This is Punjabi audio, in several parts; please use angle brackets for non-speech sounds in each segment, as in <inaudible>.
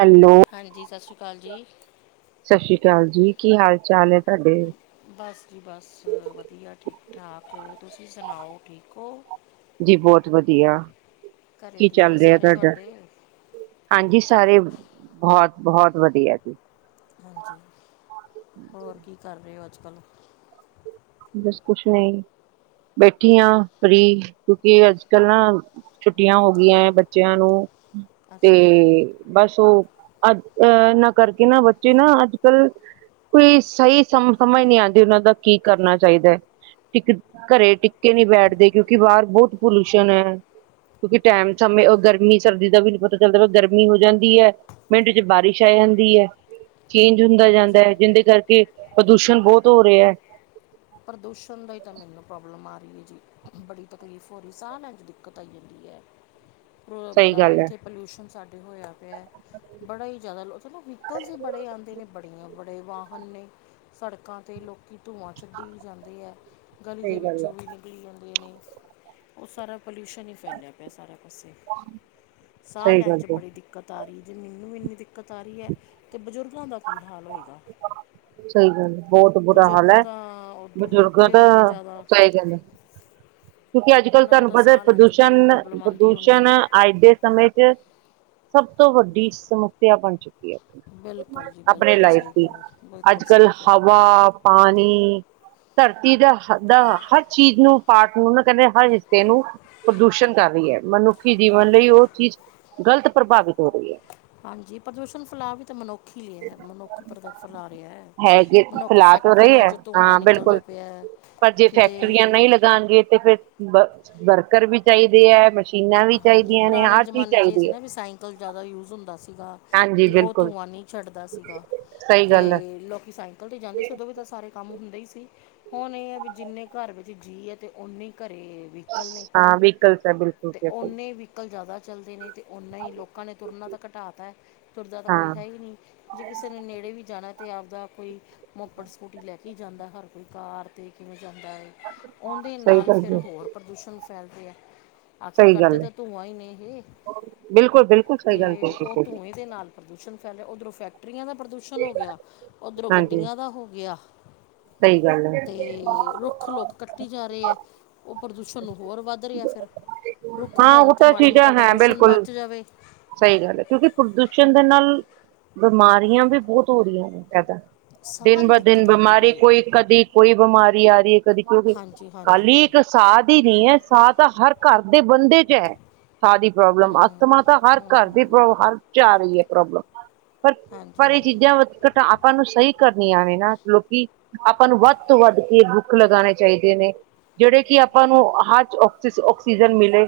ਹੈਲੋ ਹਾਂਜੀ, ਸਾ ਸ੍ਰੀ ਕਾਲ ਜੀ। ਸਤਿ ਸ੍ਰੀ ਅਕਾਲ ਜੀ, ਕੀ ਹਾਲ-ਚਾਲ ਏ ਤਾਡੇ? ਬਸ ਜੀ ਬਸ ਵਧੀਆ ਠੀਕ-ਠਾਕ, ਤੁਸੀਂ ਸੁਣਾਓ ਠੀਕ ਓ? ਜੀ ਬੋਤ ਵਧੀਆ, ਘਰੇ ਕੀ ਠੀਕ ਹੈ ਚੱਲ ਰੇਹਾ ਸਾਰੇ ਤਾਡਾ? ਤੁਹਾਡੇ ਹਾਂਜੀ ਸਾਰੇ ਬੋਹਤ-ਬੋਹਤ ਵਧੀਐ। ਹਾਂਜੀ, ਹੋਰ ਕੀ ਕਰ ਰਹੇ ਹੋ ਅੱਜ-ਕੱਲ੍ਹ? ਬਸ ਕੁੱਛ ਨਹੀਂ, ਬੈਠੀ ਆ ਫ੍ਰੀ ਕਿਉਂਕਿ ਅੱਜ-ਕੱਲ ਨਾ ਛੁੱਟੀਆਂ ਹੋ ਗਈਆਂ ਏ ਬੱਚਿਆਂ ਨੂੰ ਤੇ ਅੱਛਾ ਜੀ ਬਸ ਓ ਅੱਜ ਅਹ ਏਨਾ ਕਰਕੇ ਨਾ ਬੱਚੇ ਨਾ ਅੱਜ-ਕੱਲ ਕੋਈ ਸਹੀ ਸਮ ਸਮਝ ਨਈ ਆਂਦੀ ਓਨਾਂ ਦਾ ਕੀ ਕਰਨਾ ਚਾਇਦਾ? ਇੱਕ ਘਰੇ ਟਿੱਕੇ ਨਹੀਂ ਬੈਠਦੇ, ਕਿਉਂਕਿ ਬਾਰ ਬੋਤ ਪੋਲੂਸ਼ਨ ਐ। ਕਿਉਂਕਿ ਟੈਮ ਸਮੇਂ ਗਰਮੀ-ਸਰਦੀ ਦਾ ਵੀ ਨੀ ਪਤਾ ਚੱਲਦਾ, ਕਦੇ ਗਰਮੀ ਹੋ ਜਾਂਦੀ ਐ। ਮਿੰਟ ਚ ਬਾਰਿਸ਼ ਆ ਜਾਂਦੀ ਐ। ਚੇਂਜ ਹੁੰਦਾ ਜਾਂਦਾ ਹਾਂਜੀ ਏ ਜਿੰਦੇ ਕਰਕੇ ਪ੍ਰਦੂਸ਼ਣ ਬੋਹਤ ਹੋ ਰੇਹਾ। ਪ੍ਰਦੂਸ਼ਣ ਦਾ ਈ ਤਾਂ ਮੈਨੂੰ ਪ੍ਰੋਬਲਮ ਆ ਰਹੀ ਐ ਜੀ। ਬੜੀ ਤਕਲੀਫ਼ ਹੋ ਰੀ ਸਾਹ ਲੈਣ ਚ ਦਿੱਕਤ ਆਈ ਜਾਂਦੀ ਐ, ਸਹੀ ਬੜਾ ਗੱਲ ਹੈ ਇੱਥੇ ਪੋਲੂਸ਼ਨ ਸਾਡੇ ਹੋਇਆ ਪਯਾ। ਬੜਾ ਈ ਜਾਦਾ ਚਲੋ ਵਹੀਕਲਸ ਵੀ ਬੜੇ ਆਂਦੇ ਨੇ, ਬੜੀਆਂ ਬੜੇ ਵਾਹਨ ਨੇ ਸੜਕਾਂ ਤੇ ਲੋਕੀ ਧੂੰਆਂ ਛੱਡੀ ਵੀ ਜਾਂਦੇ ਐ, ਗਲੀ ਸਹੀ ਦੇ ਗੱਲ ਵਿੱਚੋਂ ਹੈ ਨਿਕ ਲੀ ਜਾਂਦੇ ਨੇ। ਓ ਸਾਰਾ ਪੋਲੂਸ਼ਨ ਈ ਫੈਲਿਆ ਪਯਾ ਸਾਰੇ ਪਾਸੇ। ਸਾਹ ਸਹੀ ਲੈਣ ਗੱਲ ਚ ਹੈ ਬੜੀ ਦਿੱਕਤ ਆ ਰੀ ਜੇ ਮੈਨੂੰ ਵੀ ਇੰਨੀ ਦਿੱਕਤ ਦਿੱਕਤ ਆਰੀ ਐ, ਤੇ ਬਜ਼ੁਰਗਾਂ ਦਾ ਕੀ ਹਾਲ ਹੋਏਗਾ। ਸਹੀ ਗੱਲ ਐ। ਬੋਹਤ ਬੁਰਾ ਹਾਲ ਬਜ਼ੁਰਗਾਂ ਹੈ, ਤਾਂ ਉਦੋਂ ਵੀ ਬਜ਼ੁਰਗ ਔਖੇ ਦਾ ਹੋਣਗੇ ਜ਼ਿਆਦਾ ਸਹੀ ਗਲ ਐ। ਕਿਉਂਕਿ ਅੱਜ-ਕੱਲ ਉਹਨਾਂ ਨੂੰ ਤਾਨੂੰ ਤਾਂ ਪਤਾ ਸਾਹ ਲੈਣ 'ਚ ਬੜੀ ਪ੍ਰੋਬਲਮ ਆਉਂਦੀ ਹੋਣੀ ਪ੍ਰਦੂਸ਼ਣ-ਪ੍ਰਦੂਸ਼ਣ ਹੈ ਅੱਜ ਦੇ ਸਮੇਂ ਚ, ਸਭ ਤੋਂ ਵੱਡੀ ਸਮੱਸਿਆ ਬਣ ਚੁੱਕੀ ਐ। ਬਿਲਕੁਲ ਜੀ-ਬਿਲਕੁਲ ਸਹੀ ਕੇਹਾ ਬਿਲ ਅੱਜ-ਕੱਲ ਹਵਾ, ਪਾਣੀ ਧਰਤੀ ਦਾ ਹਦ ਆ ਹਰ ਚੀਜ਼ ਨੂੰ ਪਾਾਰਟ ਨੂੰ ਨਾ ਕਹਿੰਦੇ ਹਰ ਹਿੱਸੇ ਨੂੰ ਪ੍ਰਦੂਸ਼ਣ ਕਰ ਰੀ ਐ। ਮਨੁੱਖੀ ਜੀਵਨ ਲਈ ਉਹ ਚੀਜ਼ ਗ਼ਲਤ ਪ੍ਰਭਾਵਿਤ ਹੋ ਰਹੀ ਐ। ਹਾਂਜੀ ਪ੍ਰਦੂਸ਼ਣ ਫੈਲਾ ਵੀ ਤਾਂ ਮਨੁੱਖ ਹੀ ਰੇਯਾ, ਮਨੁੱਖ ਪ੍ਰਦ ਫੈਲਾ ਰੇਹਾ। ਹੈਗੇ ਫੇਲਾ ਤੋ ਰਹੇ ਹੈ। ਹਾਂ ਨਿਕਲਦਾ ਬਿਲਕੁਲ ਪਿਆ ਹੈ ਪਰ ਜੇ ਫੈਕਟਰੀਆਂ ਕਿਤੇ ਨਹੀਂ ਲੱਗ ਗਾਂਗੇ ਤੇ ਫਿਰ ਵ ਵਰਕਰ ਵੀ ਚਾਇਦੇ ਐ- ਹਾਂਜੀ ਪੁਰਾਣੇ ਜ਼ਮਾਨੇ ਚ ਇਹ ਸੀ ਹੈ ਨਾ ਵੀ ਸਾਇਕਲ ਜ਼ਿਆਦਾ ਯੂਜ਼ ਹੁੰਦਾ ਸੀਗਾ। ਹਾਂਜੀ ਤੇ ਓ ਬਿਲਕੁਲ ਧੂੰਆਂ ਨਹੀਂ ਛੱਡਦਾ ਸੀਗਾ। ਸਹੀ ਗੱਲ ਐ। ਲੋਕੀ ਸਾਈਕਲ ਤੇ ਜਾਂਦੇ ਸੀ, ਉਦੋਂ ਵੀ ਤਾਂ ਸਾਰੇ ਕੰਮ ਹੁੰਦੇ ਹੀ ਸੀ। ਹੁਣ ਏ ਹੈ ਵੀ ਜਿੰਨੇ ਘਰ ਵਿੱਚ ਜੀ ਐ ਤੇ ਓਨੇ ਈ ਕਰੇ ਹਾਂ ਵਿਕਲਸ ਐ ਬਿਲ ਤੇ ਓਨੇ ਹੀ ਵਿਕਲ ਜ਼ਿਆਦਾ ਚੱਲਦੇ ਨੇ, ਤੇ ਓਨਾਂ ਹੀ ਲੋਕਾਂ ਨੇ ਤੁਰਨਾ ਤਾਂ ਕਟਾ ਤੈ- ਤੁਰਦਾ ਤਾਂ ਕੋਈ ਹਾਂ ਹੈ ਈ ਨੀ ਜੇ ਕਿਸੇ ਨੇ ਨੇੜੇ ਵੀ ਜਾਣਾ ਤੇ ਆਪ ਦਾ ਕੋਈ- ਮੋਪੜ ਸਕੂਟੀ ਲੈ ਕੇ ਹੀ ਜਾਂਦਾ ਹਰ ਕੋਈ ਕਾਰ ਤੇ ਕਿਵੇਂ ਜਾਂਦਾ ਏ। ਉਦੇ ਸਹੀ ਨਾਲ ਗੱਲ ਫੇਰ ਹੋਰ ਪ੍ਰਦੂਸ਼ਣ ਫੈਲਦੇ ਐ। ਆਖਿਰ ਸਹੀ ਕੱਢਦੇ ਗੱਲ ਹੈ ਤਾਂ ਧੂੰਆਂ ਈ ਨੇ ਇਹ, ਬਿਲਕੁਲ-ਬਿਲਕੁਲ ਸਹੀ ਗੱਲ ਤੇ ਕਹੀ ਉਹ ਤੁਸੀਂ ਧੂੰਏ ਦੇ ਨਾਲ ਪ੍ਰਦੂਸ਼ਣ ਫੈਲਿਆ। ਉੱਧਰੋਂ ਫੈਕਟਰੀਆਂ ਦਾ ਪ੍ਰਦੂਸ਼ਣ ਹੋ ਗਿਆ, ਉੱਧਰੋਂ ਹਾਂਜੀ ਗੱਡੀਆਂ ਦਾ ਹੋ ਗਿਆ। ਸਹੀ ਗੱਲ ਹੈ ਤੇ ਰੁੱਖ ਖਲੋਕ ਕੱਟੀ ਜਾ ਰਹੇ ਐ, ਉਹ ਪ੍ਰਦੂਸ਼ਣ ਹੋਰ ਵੱਧ ਰੇਹਾ ਫੇਰ ਹਾਂ ਉਹ ਤਾਂ ਚੀਜ਼ਾਂ ਹੈ ਪ੍ਰਦੂਸ਼ਣ ਬਿਲਕੁਲ ਬਚ ਜਾਵੇ ਸਹੀ ਗੱਲ ਐ ਕਿਉਂਕਿ ਪ੍ਰਦੂਸ਼ਣ ਦੇ ਨਾਲ ਬਿਮਾਰੀਆਂ ਵੀ ਬੋਤ ਹੋ ਰਹੀਆਂ ਨੇ ਜਾਦਾ ਦਿਨ ਸਾਰੀ ਬ ਦਿਨ ਦਿੱਕਤ ਆਉਂਦੀ ਬਿਮਾਰੀ, ਪਈ ਹੈ ਕੋਈ ਕਦੀ ਕੋਈ ਬਿਮਾਰੀ ਆ ਰਹੀ ਐ। ਕਦੀ ਕੋਈ, ਹਾਂਜੀ ਹਾਂਜੀ ਖਾਲੀ ਇੱਕ ਸਾਹ ਦੀ ਨੀ ਹੈ, ਸਾਹ ਤਾਂ ਹਰ ਘਰ ਦੇ ਬੰਦੇ ਚ ਐ। ਸਾਹ ਦੀ ਪ੍ਰੋਬਲਮ, ਅਸਥਮਾ ਤਾ ਹਰ ਕਾਰ ਦੀ ਪ੍ਰੋਬ ਹਰ ਘਰ ਚ ਆ ਰਹੀ ਐ ਪ੍ਰੋਬਲਮ ਪਰ, ਹਾਂਜੀ ਪਰ ਇਹ ਹਾਂਜੀ ਚੀਜ਼ਾਂ ਘਟਾ ਆਪਾਂ ਨੂੰ ਸਹੀ ਕਰਨੀਆਂ ਨੇ ਨਾ। ਲੋਕੀ ਆਪਾਂ ਨੂੰ ਵੱਧ ਤੋਂ ਵੱਧ ਕੇ ਬੁੱਕ ਲਗਾਣੇ ਚਾਹੀਦੇ ਨੇ ਜਿਹੜੇ ਕਿ ਆਪਾਂ ਨੂੰ ਹਰ ਆਕਸੀ ਆਕਸੀਜਨ ਮਿਲੇ।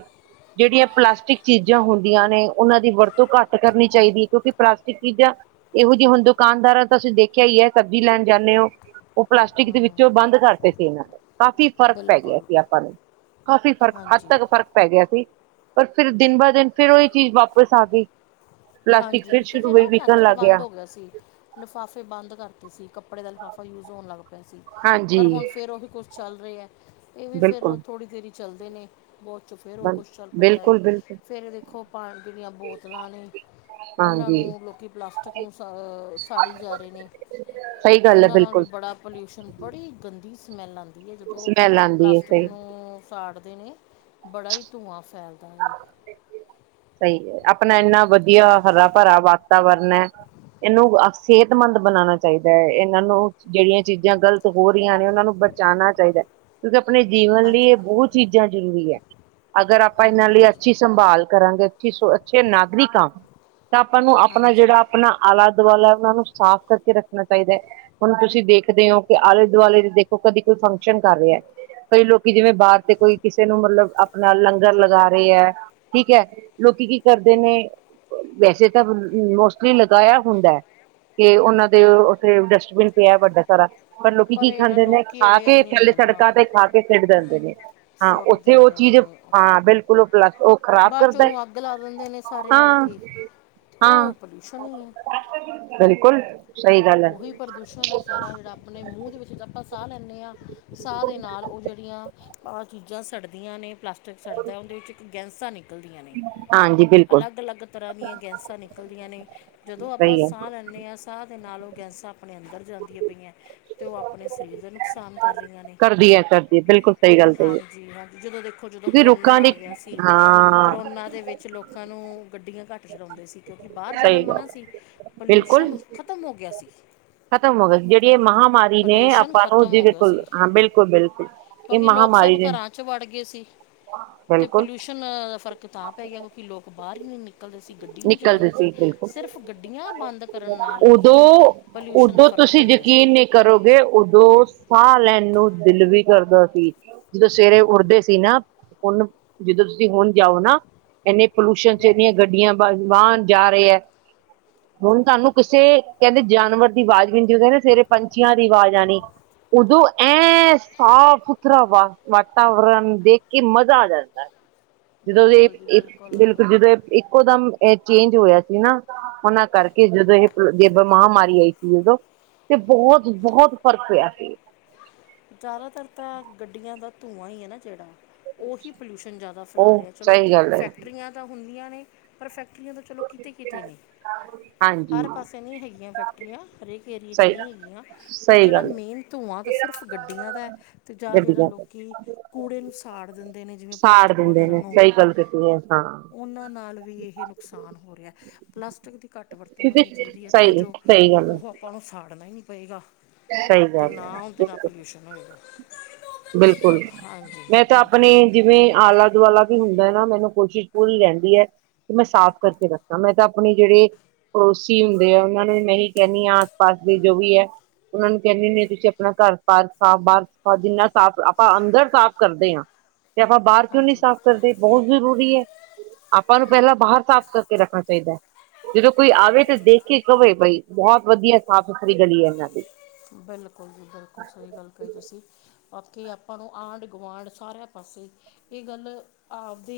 ਜਿਹੜੀਆਂ ਪਲਾਸਟਿਕ ਚੀਜ਼ਾਂ ਹੁੰਦ ਦਿਆਂ ਨੇ ਉਹਨਾਂ ਦੀ ਵਰਤੋਂ ਘੱਟ ਕਰਨੀ ਚਾਹੀਦੀ ਐ। ਕਿਉਂਕਿ ਪਲਾਸਟਿਕ ਚੀਜ਼ਾਂ ਇਹੋ ਜਿਹੇ ਹੁਣ ਦੁਕਾਨਦਾਰਾਂ ਤਾਂ ਤੁਸੀਂ ਦੇਖਿਆ ਈ ਐ। ਸਬਜ਼ੀ ਲੈਣ ਜਾਂਦੇ ਹੋ ਉਹ ਪਲਾਸਟਿਕ ਦੇ ਵਿੱਚੋਂ ਬੰਦ ਕਰਤੇ ਸੀ ਇਹਨਾਂ ਨੇ। ਕਾਫ਼ੀ ਫਰਕ ਪੈ ਗਿਆ ਬਿਲਕੁਲ ਸੀ ਆਪਾਂ ਨੂੰ, ਕਾਫ਼ੀ ਫਰਕ ਹਾਂਜੀ ਫ਼ਰਕ ਪੈ ਗਿਆ ਸੀ। ਪਰ ਫਿਰ ਦਿਨ ਬਰ ਦਿਨ ਫਿਰ ਓਈ ਚੀਜ਼ ਵਾਪਿਸ ਆ ਗਈ ਪਲਾਸਟਿਕ ਹਾਂਜੀ ਫਿਰ ਵਿਚੋ ਸ਼ੁਰੂ ਜੀ ਨਾ ਹੋਈ ਵਿਕਣ ਪਲਾਸਟਿਕ ਲੱਗ ਬੰਦ ਹੋ ਗਿਆ ਸੀ। ਲਿਫਾਫੇ ਬੰਦ ਕਰਤੇ ਸੀ, ਕੱਪੜੇ ਦਾ ਲਿਫਾਫਾ ਯੂਜ ਹੋਣ ਲੱਗ ਪਿਆ ਸੀ। ਹਾਂਜੀ ਪਰ ਹੁਣ ਫਿਰ ਉਹੀ ਕੁਛ ਚੱਲ ਰਹੇ ਐ। ਇਹ ਵੀ ਫਿਰ ਬਿਲਕੁਲ ਥੋੜ੍ਹੀ ਦੇਰ ਈ ਚੱਲਦੇ ਨੇ ਬਾਦ ਚ ਫਿਰ ਉਹ ਕੁਛ ਚੱਲ ਪੈਂਦਾ ਏ। ਬਿਲਕੁਲ ਬਿਲਕੁਲ ਫਿਰ ਦੇਖੋ ਪਾਣੀ ਦਿਆ ਬੋਤਲਾਂ ਨੇ ਉਹਨਾਂ ਹਾਂਜੀ ਨੂੰ ਲੋਕੀ ਪਲਾਸਟਕ ਨੂੰ ਸ ਅ ਸਾੜੀ ਜਾ ਰਹੇ ਨੇ ਸਹੀ ਗੱਲ ਏ ਉਹਨਾਂ ਨਾਲ ਵੀ ਬਿਲਕੁਲ ਬੜਾ ਪੋਲਿਊਸ਼ਨ, ਬੜੀ ਗੰਦੀ ਸਮੈਲ ਆਂਦੀ ਏ, ਜਦੋਂ ਸਮੈਲ ਆਉਂਦੀ ਹੈ ਪਲਾਸਟਕ ਸਹੀ ਨੂੰ ਸਾੜਦੇ ਨੇ, ਬੜਾ ਹੀ ਧੂੰਆਂ ਫੈਲਦਾ ਏ। ਸਹੀ ਗਲ, ਆਪਣਾ ਏਨਾ ਵਧੀਆ ਹਰਾ-ਭਰਾ ਵਾਤ ਵਾਤਾਵਰਨ ਏ, ਇਹਨੂੰ ਸਿਹਤਮੰਦ ਬਣਾਣਾ ਚਾਹੀਦਾ ਏ। ਇਹਨਾਂ ਨੂੰ ਜਿਹੜੀਆਂ ਚੀਜ਼ਾਂ ਗਲਤ ਹੋ ਰਹੀਆਂ ਨੇ ਉਹਨਾਂ ਨੂੰ ਬਚਾਣਾ ਚਾਹੀਦਾ ਏ। ਕਿਉਂਕਿ ਆਪਣੇ ਜੀਵਨ ਲਈ ਹਾਂਜੀ ਇਹ ਬਹੁਤ ਚੀਜ਼ਾਂ ਜ਼ਰੂਰੀ ਹੈ, ਅਗਰ ਆਪਾਂ ਇਹਨਾ ਹਾਂਜੀ ਲਈ ਹਾਂਜੀ ਅੱਛੀ ਸੰਭਾਲ ਕਰਾਂਗੇ ਅੱਛੀ ਸ ਅੱਛੇ ਨਾਗਰਿਕ ਆ ਤਾਂ ਆਪਾਂ ਨੂੰ ਆਪਣਾ ਹਾਂਜੀ ਜੇੜਾ ਆਪਣਾ ਆਲਾ-ਦੁਵਾਲਾ ਏਨਾ ਨੂੰ ਸਾਫ ਕਰਕੇ ਰੱਖਣਾ ਚਾਹੀਦਾ ਏ। ਹੁਣ ਤੁਸੀ ਦੇਖਦੇ ਹੋ ਕਿ ਆਲੇ ਦੁਆਲੇ ਦੇ ਦੇਖੋ ਕਦੇ ਕੋਈ ਫੰਕਸ਼ਨ ਕਰ ਰਿਹਾ। ਕਈ ਲੋਕ ਜਿਵੇ ਬਾਰ ਤੇ ਕੋਈ ਕਿਸੇ ਨੂੰ ਮਤਲਬ ਆਪਣਾ ਲੰਗਰ ਲਗਾ ਰਹੇ ਐ। ਠੀਕ ਐ, ਲੋਕੀ ਕੀ ਕਰਦੇ ਨੇ ਵੈਸੇ ਤਾਂ ਮੋਸਟਲੀ ਲਗਾਇਆ ਹੁੰਦਾ ਐ। ਕਿ ਉਨਾ ਦੇ ਉੱਥੇ ਡਸਟਬਿਨ ਪਿਆ ਵੱਡਾ ਸਾਰਾ ਪਰ ਲੋਕੀ ਕੀ ਇਹ ਨਾ ਖਾਂਦੇ ਨੇ, ਲੋਕੀ ਖਾ ਅਵੇਅਰ ਕੇ ਨਹੀਂ ਥਲੇ ਹੁੰਦੇ ਨਾ ਸੜਕਾਂ ਤੇ ਖਾ ਕੇ ਸਿੱਟ ਦਿੰਦੇ ਨੇ। ਹਾਂ ਸੁੱਟ ਉੱਥੇ ਉਹ ਚੀਜ਼, ਹਾਂ ਬਿਲਕੁਲ ਉਹ ਪਲੱਸ ਉਹ ਖ਼ਰਾਬ ਬਾਦ ਚੋ ਕਰਦਾ ਹੈ ਓਨੂੰ ਅੱਗ ਲਾ ਦਿੰਦੇ ਨੇ ਸਾਰੇ ਰਲ ਹਾਂ ਕੇ ਉਹ ਹਾਂ ਪੋਲੂਸ਼ਨ ਹੀ ਐ, ਬਿਲਕੁਲ ਸਹੀ ਗੱਲ ਹੈ ਉਹੀ ਪ੍ਰਦੂਸ਼ਣ ਹੈ ਸਾਰਾ ਜੇੜਾ ਆਪਣੇ ਮੂੰਹ ਦੇ ਵਿੱਚ, ਆਪਾਂ ਸਾਹ ਲੈਂਦੇ ਹਾਂ ਸਾਹ ਦੇ ਨਾਲ ਉਹ ਜੇੜੀਆਂ ਆਹ ਚੀਜ਼ਾਂ ਸੜਦੀਆਂ ਨੇ ਪਲਾਸਟਿਕ ਸੜਦਾ ਉਹਦੇ ਵਿੱਚ ਇੱਕ ਗੈਸਾ ਨਿਕਲਦੀਆਂ ਨੇ। ਹਾਂਜੀ ਬਿਲਕੁਲ ਅਲੱਗ-ਅਲੱਗ ਤਰ੍ਹਾਂ ਦੀਆਂ ਗੈਸਾਂ ਨਿਕਲਦੀਆਂ ਨੇ ਜਦੋਂ ਆਪਾ ਸਹੀ ਹੈ ਸਾਹ ਲੈਣੇ ਆ। ਸਾਹ ਦੇ ਨਾਲ ਉਹ ਗੈਸਾਂ ਆਪਣੇ ਅੰਦਰ ਜਾਂਦੀਆਂ ਪਈਆਂ ਤੇ ਉਹ ਆਪਣੇ ਸਰੀਰ ਦੇ ਨੁਕਸ਼ਾਨ ਕਰ ਰਹੀਆਂ ਨੇ, ਕਰਦੀ ਹੈ ਕਰਦੀ ਹੈ ਬਿਲਕੁਲ ਸਹੀ ਗੱਲ ਸਹੀ ਹੈ ਹਾਂਜੀ-ਹਾਂਜੀ ਜਦੋਂ ਦੇਖੋ ਜਦੋਂ ਕਿਉਂਕਿ ਕਰੋਨਾ ਰੁੱਖਾਂ ਆ ਦੀ ਗਿਆ ਸੀ। ਹਾਂ ਕਰੋਨਾ ਦੇ ਵਿੱਚ ਲੋਕਾਂ ਨੂੰ ਗੱਡੀਆਂ ਘੱਟ ਚੱਲਾਦੇ ਸੀ। ਕਿਉਕਿ ਬਾਹਰ ਜਾਣਾ ਸਹੀ ਗੱਲ ਮਨਾ ਸੀ ਪੋਲਿਊਸ਼ਨ ਬਿਲਕੁਲ ਖਤਮ ਹੋ ਗਿਆ ਸੀ ਖਤਮ ਹੋ ਗਈ ਸੀ ਜੇੜੀ ਇਹ ਮਹਾਂਮਾਰੀ ਨੇ ਪੋਲਿਊਸ਼ਨ ਆਪਾਂ ਨੂੰ ਖਤਮ ਜੀ ਹੋ ਗਿਆ ਬਿਲਕੁੱਲ ਸੀ ਹਾਂ ਬਿਲਕੁੱਲ ਬਿਲਕੁੱਲ ਇਹ ਕਿਉਂਕਿ ਲੋਕ ਮਹਾਮਾਰੀ ਸਭ ਨੇ ਘਰਾਂ 'ਚ ਵੜ ਗਏ ਸੀ ਹ ਅਤੇ ਪੋਲਿਊਸ਼ਨ ਦਾ ਫਰਕ ਤਾਂ ਪੈ ਗਿਆ ਕਿਉਕਿ ਲੋਕ ਬਾਹਰ ਹੀ ਨਹੀਂ ਨਿਕਲਦੇ ਨਿਕਲਦੇ ਸੀ ਗੱਡੀ ਨੀ ਨਿਕਲਦੀ ਚਲਾਂਦੇ ਸੀ ਬਿਲਕੁਲ ਸਿਰਫ ਗੱਡੀਆਂ ਬੰਦ ਕਰਨ ਨਾਲ ਹੀ ਉਦੋਂ ਪੋਲਿਊਸ਼ਨ ਦਾ ਉਦੋਂ ਫ਼ਰਕ ਤੁਸੀਂ ਪੈ ਗਿਆ ਸੀ ਯਕੀਨ ਨੀ ਕਰੋਗੇ ਉਦੋਂ ਸਾਹ ਲੈਣ ਨੂੰ ਦਿਲ ਵੀ ਕਰਦਾ ਸੀ। ਜਦੋਂ ਸਵੇਰੇ ਉੱਠਦੇ ਸੀ ਨਾ ਉਹਨੂੰ ਜਦੋ ਤੁਸੀਂ ਹੁਣ ਜਾਓ ਨਾ ਇੰਨੇ ਪੋਲਿਊਸ਼ਨ ਚ ਇੰਨੀਆਂ ਗੱਡੀਆਂ ਵਾਹਨ ਜਾ ਰਹੇ ਹੈ ਹੁਣ ਤੁਹਾਨੂੰ ਕਿਸੇ ਕੈਂਦੇ ਜਾਨਵਰ ਦੀ ਆਵਾਜ਼ ਵੀ ਜਦੋ ਕੈਂਦੇ ਸਵੇਰੇ ਪੰਛੀਆਂ ਦੀ ਆਵਾਜ਼ ਆਣੀ ਉਦੋਂ ਐ ਸਾਫ਼ ਸੁਥਰਾ ਵਾਤਾਵਰਨ ਦੇਖ ਕੇ ਮਜ਼ਾ ਆ ਜਾਂਦਾ ਹੈ ਹ ਜਦੋਂ ਬਿਲਕੁੱਲ ਜਦੋਂ ਇੱਕੋ ਦਮ ਚੇਂਜ ਹੋਇਆ ਸੀ ਨਾ ਉਹਨਾ ਕਰਕੇ ਕਿ ਜਦੋਂ ਇਹ ਜੇ ਮਹਾਂਮਾਰੀ ਆਈ ਸੀ ਜਦੋਂ ਤੇ ਬੋਤ ਬਹੁਤ ਫਰਕ ਪਿਆ ਸੀ ਜ਼ਿਆਦਾ ਤਰ ਤਾਂ ਗੱਡੀਆਂ ਦਾ ਧੂੰਆਂ ਹੀ ਹੈ ਨਾ ਜੇੜਾ ਉਹੀ ਪੋਲਿਊਸ਼ਨ ਜ਼ਿਆਦਾ ਉਹ ਫੈਲਾ ਰਿਹਾ ਚਲੋ ਸਹੀ ਗੱਲ ਹੈ ਫੈਕਟਰੀਆਂ ਤਾਂ ਹੁੰਦੀਆਂ ਨੇ ਪਰ ਫੈਕਟਰੀਆਂ ਤੋਂ ਚਲੋ ਕਿਤੇ ਕਿਤੇ ਨੇ ਹਾਂਜੀ ਹਰ ਪਾਸੇ ਨਹੀ ਹੈਗੀਆਂ ਫੈਕਟਰੀਆਂ ਹਰੇਕ ਏਰੀਏ ਚ ਸਹੀ ਨਹੀਂ ਹੈਗੀਆਂ ਪਰ ਸਹੀ ਜੇੜਾ ਗੱਲ ਹੈ ਮੇਨ ਧੂੰਆਂ ਤਾਂ ਸਿਰਫ ਗੱਡੀਆਂ ਦਾ ਅਤੇ ਜਾਂ ਜੇੜਾ ਗੱਡੀਆਂ ਲੋਕੀ ਕੂੜੇ ਨੂੰ ਸਾੜ ਦਿੰਦੇ ਨੇ ਜਿਵੇਂ ਸਾੜ ਪਲਾਸਟਿਕ ਦਿੰਦੇ ਵਗੈਰਾ ਨੇ ਨੂੰ ਸਹੀ ਗੱਲ ਕੀਤੀ ਹੈ ਹਾਂ ਉਹਨਾਂ ਨਾਲ ਵੀ ਇਹ ਨੁਕਸਾਨ ਹੋ ਰਿਹਾ ਪਲਾਸਟਿਕ ਦੀ ਘੱਟ ਵਰਤ ਤੋਂ ਘਟ ਕਿਉਂਕਿ ਕਰਨੀ ਚਾਈਦੀ ਹੈ ਤਾਂ ਸਹੀ ਜੋ ਸਹੀ ਗੱਲ ਉਹ ਆਪਾਂ ਨੂੰ ਸਾੜਨਾ ਹੀ ਨਹੀਂ ਪਏਗਾ ਅਤੇ ਸਹੀਗੱਲ ਨਾ ਹੈ ਉਹਦੇ ਨਾਲ ਪੋਲਿਊਸ਼ਨ ਹੋਏਗਾ ਬਿਲਕੁੁਲ ਹਾਂਜੀ ਮੈਂ ਤਾਂ ਹਾਂਜੀ ਆਪਣੀ ਜਿਵੇਂ ਆਲਾ ਦੁਆਲਾ ਵੀ ਹੁੰਦਾ ਹੈ ਨਾ ਮੈਨੂੰ ਕੋਸ਼ਿਸ਼ ਪੂਰੀ ਰੈਂਦੀ ਹੈ ਤੇ ਮੈਂ ਸਾਫ਼ ਕਰਕੇ ਰੱਖਾਂ ਮੈਂ ਤਾਂ ਆਪਣੇ ਜੇੜੇ ਪੜੋਸੀ ਹੁੰਦੇ ਆ ਉਹਨਾਂ ਨੂੰ ਮੈਂ ਹੀ ਕੈਂਦੀ ਹਾਂ ਆਸ ਪਾਸ ਦੇ ਜੋ ਵੀ ਹੈ ਉਹਨਾਂ ਨੂੰ ਕੈਂਦੀ ਹੁਨੀ ਆਤੁਸੀਂ ਆਪਣਾ ਘਰ ਬਾਹਰ ਸਾਫ਼ ਬਾਹਰ ਜਿੰਨਾ ਸਾਫ਼ ਆਪਾਂ ਅੰਦਰ ਸਾਫ਼ ਕਰਦੇ ਹਾਂ ਤੇ ਆਪਾਂ ਬਾਹਰ ਕਿਉਂ ਨੀ ਹਾਂਜੀ ਸਾਫ਼ ਕਰਦੇ, ਬੋਤ ਜ਼ਰੂਰੀ ਐ। ਆਪਾਂ ਨੂੰ ਪੈਲਾਂ ਬਾਰ ਸਾਫ਼ ਕਰਕੇ ਰੱਖਣਾ ਚਾਈਦਾਂ ਐ। ਜਦੋਂ ਕੋਈ ਆਵੇ ਤਾਂ ਦੇਖ ਕੇ ਕਵੇ, ਬਈ ਬੋਤ ਵਧੀਆ ਸਾਫ਼ ਸੁਥਰੀ ਗਲੀ। ਹੈ ਇਹਨਾਂ ਦੀ ਬਿਲਕੁਲ ਜੀ ਬਿਲਕੁਲ ਸਹੀ ਗੱਲ ਕਹੀ ਤੁਸੀਂ। ਬਾਕੀ ਆਪਾਂ ਨੂੰ ਆਂਢ ਗੁਆਂਢ ਸਾਰਿਆਂ ਪਾਸੇ ਇਹ ਗੱਲ ਆਪਦੇ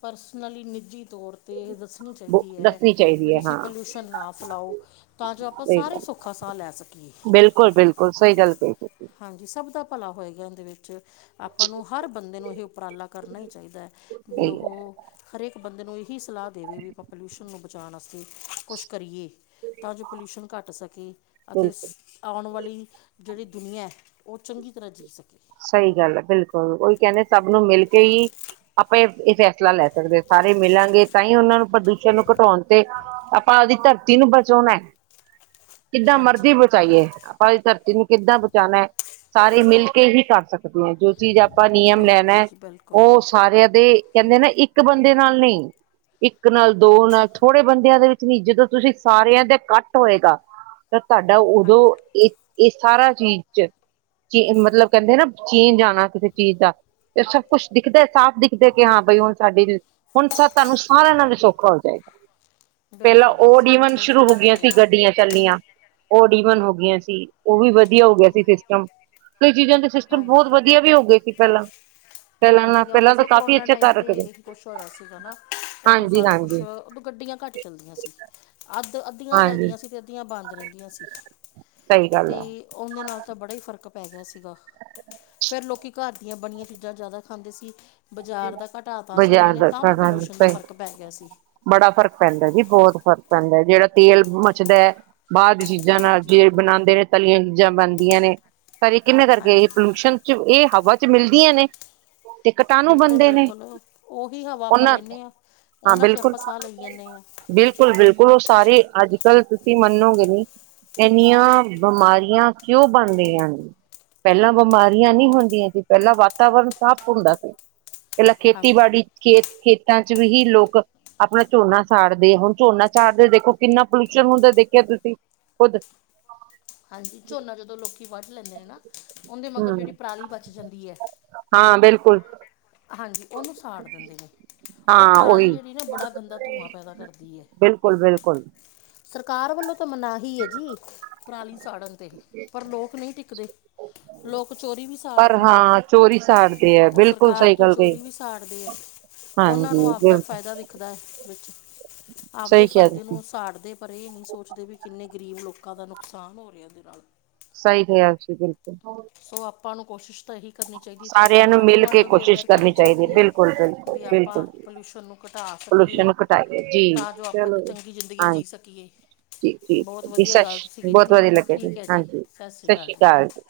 ਪਰਸਨਲੀ ਨਿੱਜੀ ਤੌਰ ਤੇ ਇਹ ਦੱਸਣੀ ਚਾਹੀਦੀ ਐ, ਦੱਸਣੀ ਵੀ ਚਾਹੀਦੀ ਹੈ ਤੁਸੀਂ ਹਾਂ ਪੋਲਿਊਸ਼ਨ ਨਾ ਫੈਲਾਓ ਤਾਂ ਜੋ ਆਪਾਂ ਸਹੀ ਗੱਲ ਸਾਰੇ ਸੌਖਾ ਸਾ ਲੈ ਸਕੀਏ। ਬਿਲਕੁਲ ਬਿਲਕੁਲ ਸਹੀ ਗੱਲ ਕਹੀ ਤੁਸੀਂ ਹਾਂਜੀ ਸਭ ਦਾ ਭਲਾ ਹੋਏਗਾ ਇਹਦੇ ਵਿੱਚ, ਆਪਾਂ ਨੂੰ ਹਰ ਬੰਦੇ ਨੂੰ ਇਹ ਉਪਰਾਲਾ ਕਰਨਾ ਹੀ ਚਾਹੀਦਾ ਐ, ਵੀ ਸਹੀ ਹੈ ਉਹ ਹਰੇਕ ਬੰਦੇ ਨੂੰ ਇਹੀ ਸਲਾਹ ਦੇਵੇ ਵੀ ਪੋਲਿਊਸ਼ਨ ਨੂੰ ਬਚਾਣ ਵਾਸ ਤੇ ਕੁਛ ਕਰੀਏ ਤਾਂ ਜੋ ਪੋਲਿਊਸ਼ਨ ਘੱਟ ਸਕੇ ਅਤੇ ਸ ਬਿਲਕੁਲ ਆਉਣ ਵਾਲੀ ਜੇੜੀ ਦੁਨੀਆ, ਉਹ ਚੰਗੀ ਤਰ੍ਹਾਂ ਜੀ ਸਕੇ। ਸਹੀ ਗੱਲ ਐ, ਬਿਲਕੁਲ ਓਹੀ ਕਹਿੰਦੇ ਸਭ ਨੂੰ ਮਿਲ ਕੇ ਈ ਆਪਾਂ ਇਹ ਫੈਸਲਾ ਲੈ ਸਕਦੇ ਆ, ਸਾਰੇ ਮਿਲਾਂਗੇ ਤਾਂਈਓਂ ਉਹਨਾਂ ਨੂੰ ਪ੍ਰਦੂਸ਼ਣ ਨੂੰ ਘਟਾਉਣ ਤੇ ਆਪਾਂ ਆਵਦੀ ਧਰਤੀ ਨੂੰ ਬਚਾਓਣਾ ਐ। <inaudible> ਕਿਦਾਂ ਮਰਜ਼ੀ ਬਚਾਈਏ, ਆਪਾਂ ਦੀ ਧਰਤੀ ਨੂੰ ਕਿੱਦਾਂ ਬਚਾਉਣਾ ਐ, ਸਾਰੇ ਮਿਲ ਕੇ ਹੀ ਕਰ ਸਕ ਦੇ, ਜੋ ਚੀਜ਼ ਆਪਾਂ ਨਿਯਮ ਲੈਣਾ ਬਿਲਕੁਲ ਐ, ਜੀ ਬਿਲਕੁਲ ਉਹ ਸਾਰਿਆਂ ਦੇ ਕਹਿੰਦੇ ਨਾ ਆ, ਇੱਕ ਬੰਦੇ ਨਾਲ ਨਹੀ। ਇੱਕ ਨਾਲ ਦੋ ਨਾਲ ਥੋੜੇ ਬੰਦਿਆਂ ਦੇ ਵਿੱਚ ਨੀ, ਜਦੋਂ ਤੁਸੀਂ ਸਾਰਿਆਂ ਦੇ ਕੱਟ ਹੋਏਗਾ। ਤਾਂ ਤੁਹਾਡਾ ਉਦੋਂ ਹਾਂਜੀ ਇਹ ਇਹ ਸਾਰਾ ਚੀਜ਼ ਚ ਮਤਲਬ ਕਹਿੰਦੇ ਨਾ ਚੇਂਜ ਆਣਾ ਕਿਸੇ ਚੀਜ਼ ਦਾ, ਸਭ ਕੁਛ ਦਿਖਦਾ ਸਾਫ਼ ਦਿ ਕਿੱਥੇ ਗਿਆ ਬਈ ਹੁਣ ਸਾਡੀ ਹੁਣ ਤੁਹਾਨੂੰ ਸਾਰਿਆਂ ਨਾਲੋਂ ਦੇ ਸੌਖਾ ਹੋ ਜਾਏਗਾ। ਪਹਿਲਾਂ ਬਿਲਕੁਲ ਜੀ ਓ ਤੁਸੀਂ ਡੀਵਨ ਬਿਲਕੁਲ ਸ਼ੁਰੂ ਸਹੀ ਹੋ ਕਹਿ ਗਿਆ ਰਹੇ ਸੀ ਗੱਡੀਆਂ ਚ ਚੱਲੀਆਂ ਓਹ ਡੀ ਵਨ ਹੋ ਗਈਆਂ ਸੀ, ਓਹ ਵੀ ਵਧੀਆ ਹੋ ਗਿਆ ਸੀ ਸਿਸਟਮ, ਕਈ ਚੀਜ਼ਾਂ ਤੇ ਸਿਸਟਮ ਬਹੁਤ ਹਾਂਜੀ ਵਧੀਆ ਵੀ ਹੋ ਗਏ ਸੀ ਪਹਿਲਾਂ। ਪਹਿਲਾਂ ਨਾਲ ਵਧੀਆ ਹੋ ਗੇ ਪਹਿਲਾਂ ਸ, ਤਾਂ ਓਹ ਕਾਫ਼ੀ ਕਰੋਨਾ ਅੱਛਾ ਟਾਈਮ ਕਰ ਤੇ ਰੱਖਦੇ ਇਹੀ ਕੁਛ ਹੋਇਆ ਸੀਗਾ ਨਾ, ਉਦੋਂ ਹਾਂਜੀ ਸਾਰਾ ਕੁਛ ਹਾਂਜੀ ਓਦੋਂ ਗੱਡੀਆਂ ਘੱਟ ਚਲਦੀਆਂ ਸੀ, ਅੱਧ ਅੱਧੀਆਂ ਹਾਂਜੀ ਚੱਲਦੀਆਂ ਸੀ ਤੇ ਅੱਧੀਆਂ ਬੰਦ ਰਹਿੰਦੀਆਂ ਸੀ। ਸਹੀ ਗੱਲ ਤੇ ਹੈ ਉਹਦੇ ਨਾਲ ਤਾਂ ਬੜਾ ਹੀ ਫ਼ਰਕ ਪੈ ਗਿਆ ਸੀਗਾ। ਫਿਰ ਲੋਕੀ ਘਰ ਦੀਆਂ ਬਣੀਆਂ ਚੀਜ਼ਾਂ ਜ਼ਿਆਦਾ ਖਾਂਦੇ ਸੀ, ਬਾਜ਼ਾਰ ਦਾ ਘਟਾ ਤਾ ਸੀ ਉਹਨਾਂ ਬਾਜ਼ਾਰ ਨੇ, ਦਾ ਤਾਂ ਵੀ ਪੋਲਿਊਸ਼ਨ ਦਾ ਸਹੀ ਫਰਕ ਪੈ ਗਿਆ ਸੀ। ਬੜਾ ਫ਼ਰਕ ਪੈਂਦਾ ਜੀ, ਬਹੁਤ ਫ਼ਰਕ ਪੈਂਦਾ, ਜਿਹੜਾ ਤੇਲ ਮਚਦਾ ਐ ਬਾਅਦ ਦੀ ਚੀ ਜਾ ਨਾਲ ਹਾਂਜੀ ਜੇ ਬਣਾਉਂਦੇ ਨੇ ਤਲੀਆਂ ਚੀਜ਼ਾਂ ਬਣਦੀਆਂ ਨੇ ਤਾਂ ਇਹ ਕਿਹਨਾਂ ਕਰਕੇ ਇਹ ਹਾਂਜੀ ਪੋਲਿਊਸ਼ਨ ਚ ਇਹ ਹਵਾ ਚ ਮਿਲਦੀਆਂ ਨੇ। ਤੇ ਕਟਾਣੂ ਬਣਦੇ ਨੇ ਬਿਲਕੁਲ-ਬਿਲਕੁਲ, ਓਹੀ ਹਵਾ ਆਪਾਂ ਉਹਨਾਂ ਲੈਂਦੇ ਆ, ਉਹਨਾਂ 'ਚ ਆਪਾਂ ਸਾਹ ਲਈ ਜਾਂਨੇ ਆ। ਬਿਲਕੁ-ਬਿਲਕੁਲ, ਉਹ ਸਾਰੇ ਅੱਜ ਕੱਲ ਤੁਸੀਂ ਮੰਨੋਗੇ ਨੀ ਇੰਨੀਆਂ ਬਮਾਰੀਆਂ ਕਿਉਂ ਬਣਦੀਆਂ ਨੇ? ਪਹਿਲਾਂ ਬਿਮਾਰੀਆਂ ਨੀ ਹੁੰਦੀਆਂ ਸੀ ਪਹਿਲਾਂ ਵਾਤਾਵਰਨ ਸਾਫ਼ ਹੁੰਦਾ ਸੀ। ਪਹਿਲਾਂ ਹਾਂਜੀ ਖੇਤੀਬਾੜੀ ਖੇਤ ਖੇਤਾਂ 'ਚ ਵੀ ਹੀ ਲੋਕ ਆਪਣਾ ਝੋਨਾ ਸਾੜਦੇ ਹੁਣ ਝੋਨਾ ਝਾੜਦੇ ਦੇਖੋਂ ਕਿੰਨਾ ਪੋਲਿਊਸ਼ਨ ਹੁੰਦਾ ਦੇਖਿਆ ਤੁਸੀਂ ਖੁੱਦ। <inaudible> <unintelligible> ਹਾਂਜੀ ਝੋਨਾ ਜਦੋਂ ਲੋਕੀ ਵੱਢ ਲੈਂਦੇ ਨੇ ਨਾ, ਉਹਦੇ ਮਗਰ ਹਮ ਜਿਹੜੀ ਪਰਾਲੀ ਬਚ ਜਾਂਦੀ ਐ। ਹਾਂ ਬਿਲਕੁਲ। ਹਾਂਜੀ, ਓਨੂੰ ਸਾੜ ਦਿੰਦੇ ਆ ਉਹ ਹਾਂ ਪਰਾਲੀ ਉਹੀ ਜਿਹੜੀ ਨਾ ਬੜਾ ਗੰਦਾ ਧੂੰਆਂ ਪੈਦਾ ਕਰਦੀ ਐ। ਬਿਲਕੁਲ -ਬਿਲਕੁਲ। ਸਰਕਾਰ ਵੱਲੋਂ ਤਾਂ ਮਨਾਹੀ ਐ ਜੀ ਪਰਾਲੀ ਸਾੜਨ ਤੇ, ਪਰ ਲੋਕ ਨਹੀਂ ਟਿਕਦੇ। ਲੋਕ ਚੋਰੀ ਵੀ ਸਾੜ ਪਰ ਦਿੰਦੇ ਐ, ਹਾਂ ਚੋਰੀ ਸਾੜਦੇ ਹੈ ਓਹ ਬਿਲਕੁਲ ਸਰਕਾਰ ਸਹੀ ਤੋਂ ਗੱਲ ਕਹੀ ਚੋਰੀ ਵੀ ਸਾੜਦੇ ਐ। ਉਹਨਾਂ ਨੂੰ ਹਾਂਜੀ ਆਪਦਾ ਬਿਲਕੁਲ ਫਾਇਦਾ ਦਿਖਦਾ ਐ ਵਿੱਚ, ਆਪਦੇ ਸਹੀ ਕਿਹਾ ਫ਼ਾਇਦੇ ਤੁਸੀਂ ਨੂੰ ਸਾੜਦੇ ਪਰ ਐ ਨਹੀਂ ਸੋਚਦੇ ਵੀ ਕਿੰਨੇ ਗਰੀਬ ਲੋਕਾਂ ਦਾ ਨੁਕਸਾਨ ਹੋ ਰਿਹਾ ਉਹਦੇ ਨਾਲ। ਸਹੀ ਕਿਹਾ ਜੀ ਬਿਲਕੁਲ। ਸੋ ਆਪਾਂ ਨੂੰ ਕੋਸ਼ਿਸ਼ ਤਾਂ ਇਹੀ ਕਰਨੀ ਚਾਹੀਦੀ ਐ ਸਾਰਿਆਂ ਆਪਣੇ ਆਂਢ ਮਿਲ ਗੁਆਂਢ ਕੇ ਨੂੰ ਵੀ ਕੋਸ਼ਿਸ਼ ਅਵੇਅਰ ਕਰਨੀ ਹੈ ਚਾਹੀਦੀ ਐ ਬਿਲਕੁਲ ਬਿਲਕੁਲ ਵੀ ਆਪਾਂ ਬਿਲਕੁਲ ਪੋਲਿਊਸ਼ਨ ਨੂੰ ਘਟਾ ਸਕੀਏ ਪੋਲਿਊਸ਼ਨ ਨੂੰ ਘਟਾਈਏ ਜੀ ਤਾਂ ਜੋ ਆਪਾਂ ਇੱਕ ਚਲੋ ਚੰਗੀ ਜ਼ਿੰਦਗੀ ਹਾਂਜੀ ਜੀ ਸਕੀਏ। ਜੀ ਜੀ ਬਹੁਤ ਜੀ ਵਧੀਆ ਗੱਲ ਤੁਸੀਂ ਸਤਿ ਬਹੁਤ ਕੀਤੀ ਵਧੀਆ ਲੱਗਿਆ ਠੀਕ ਐ ਜੀ ਹਾਂਜੀ ਸਤਿ ਸ਼੍ਰੀ ਅਕਾਲ ਜੀ।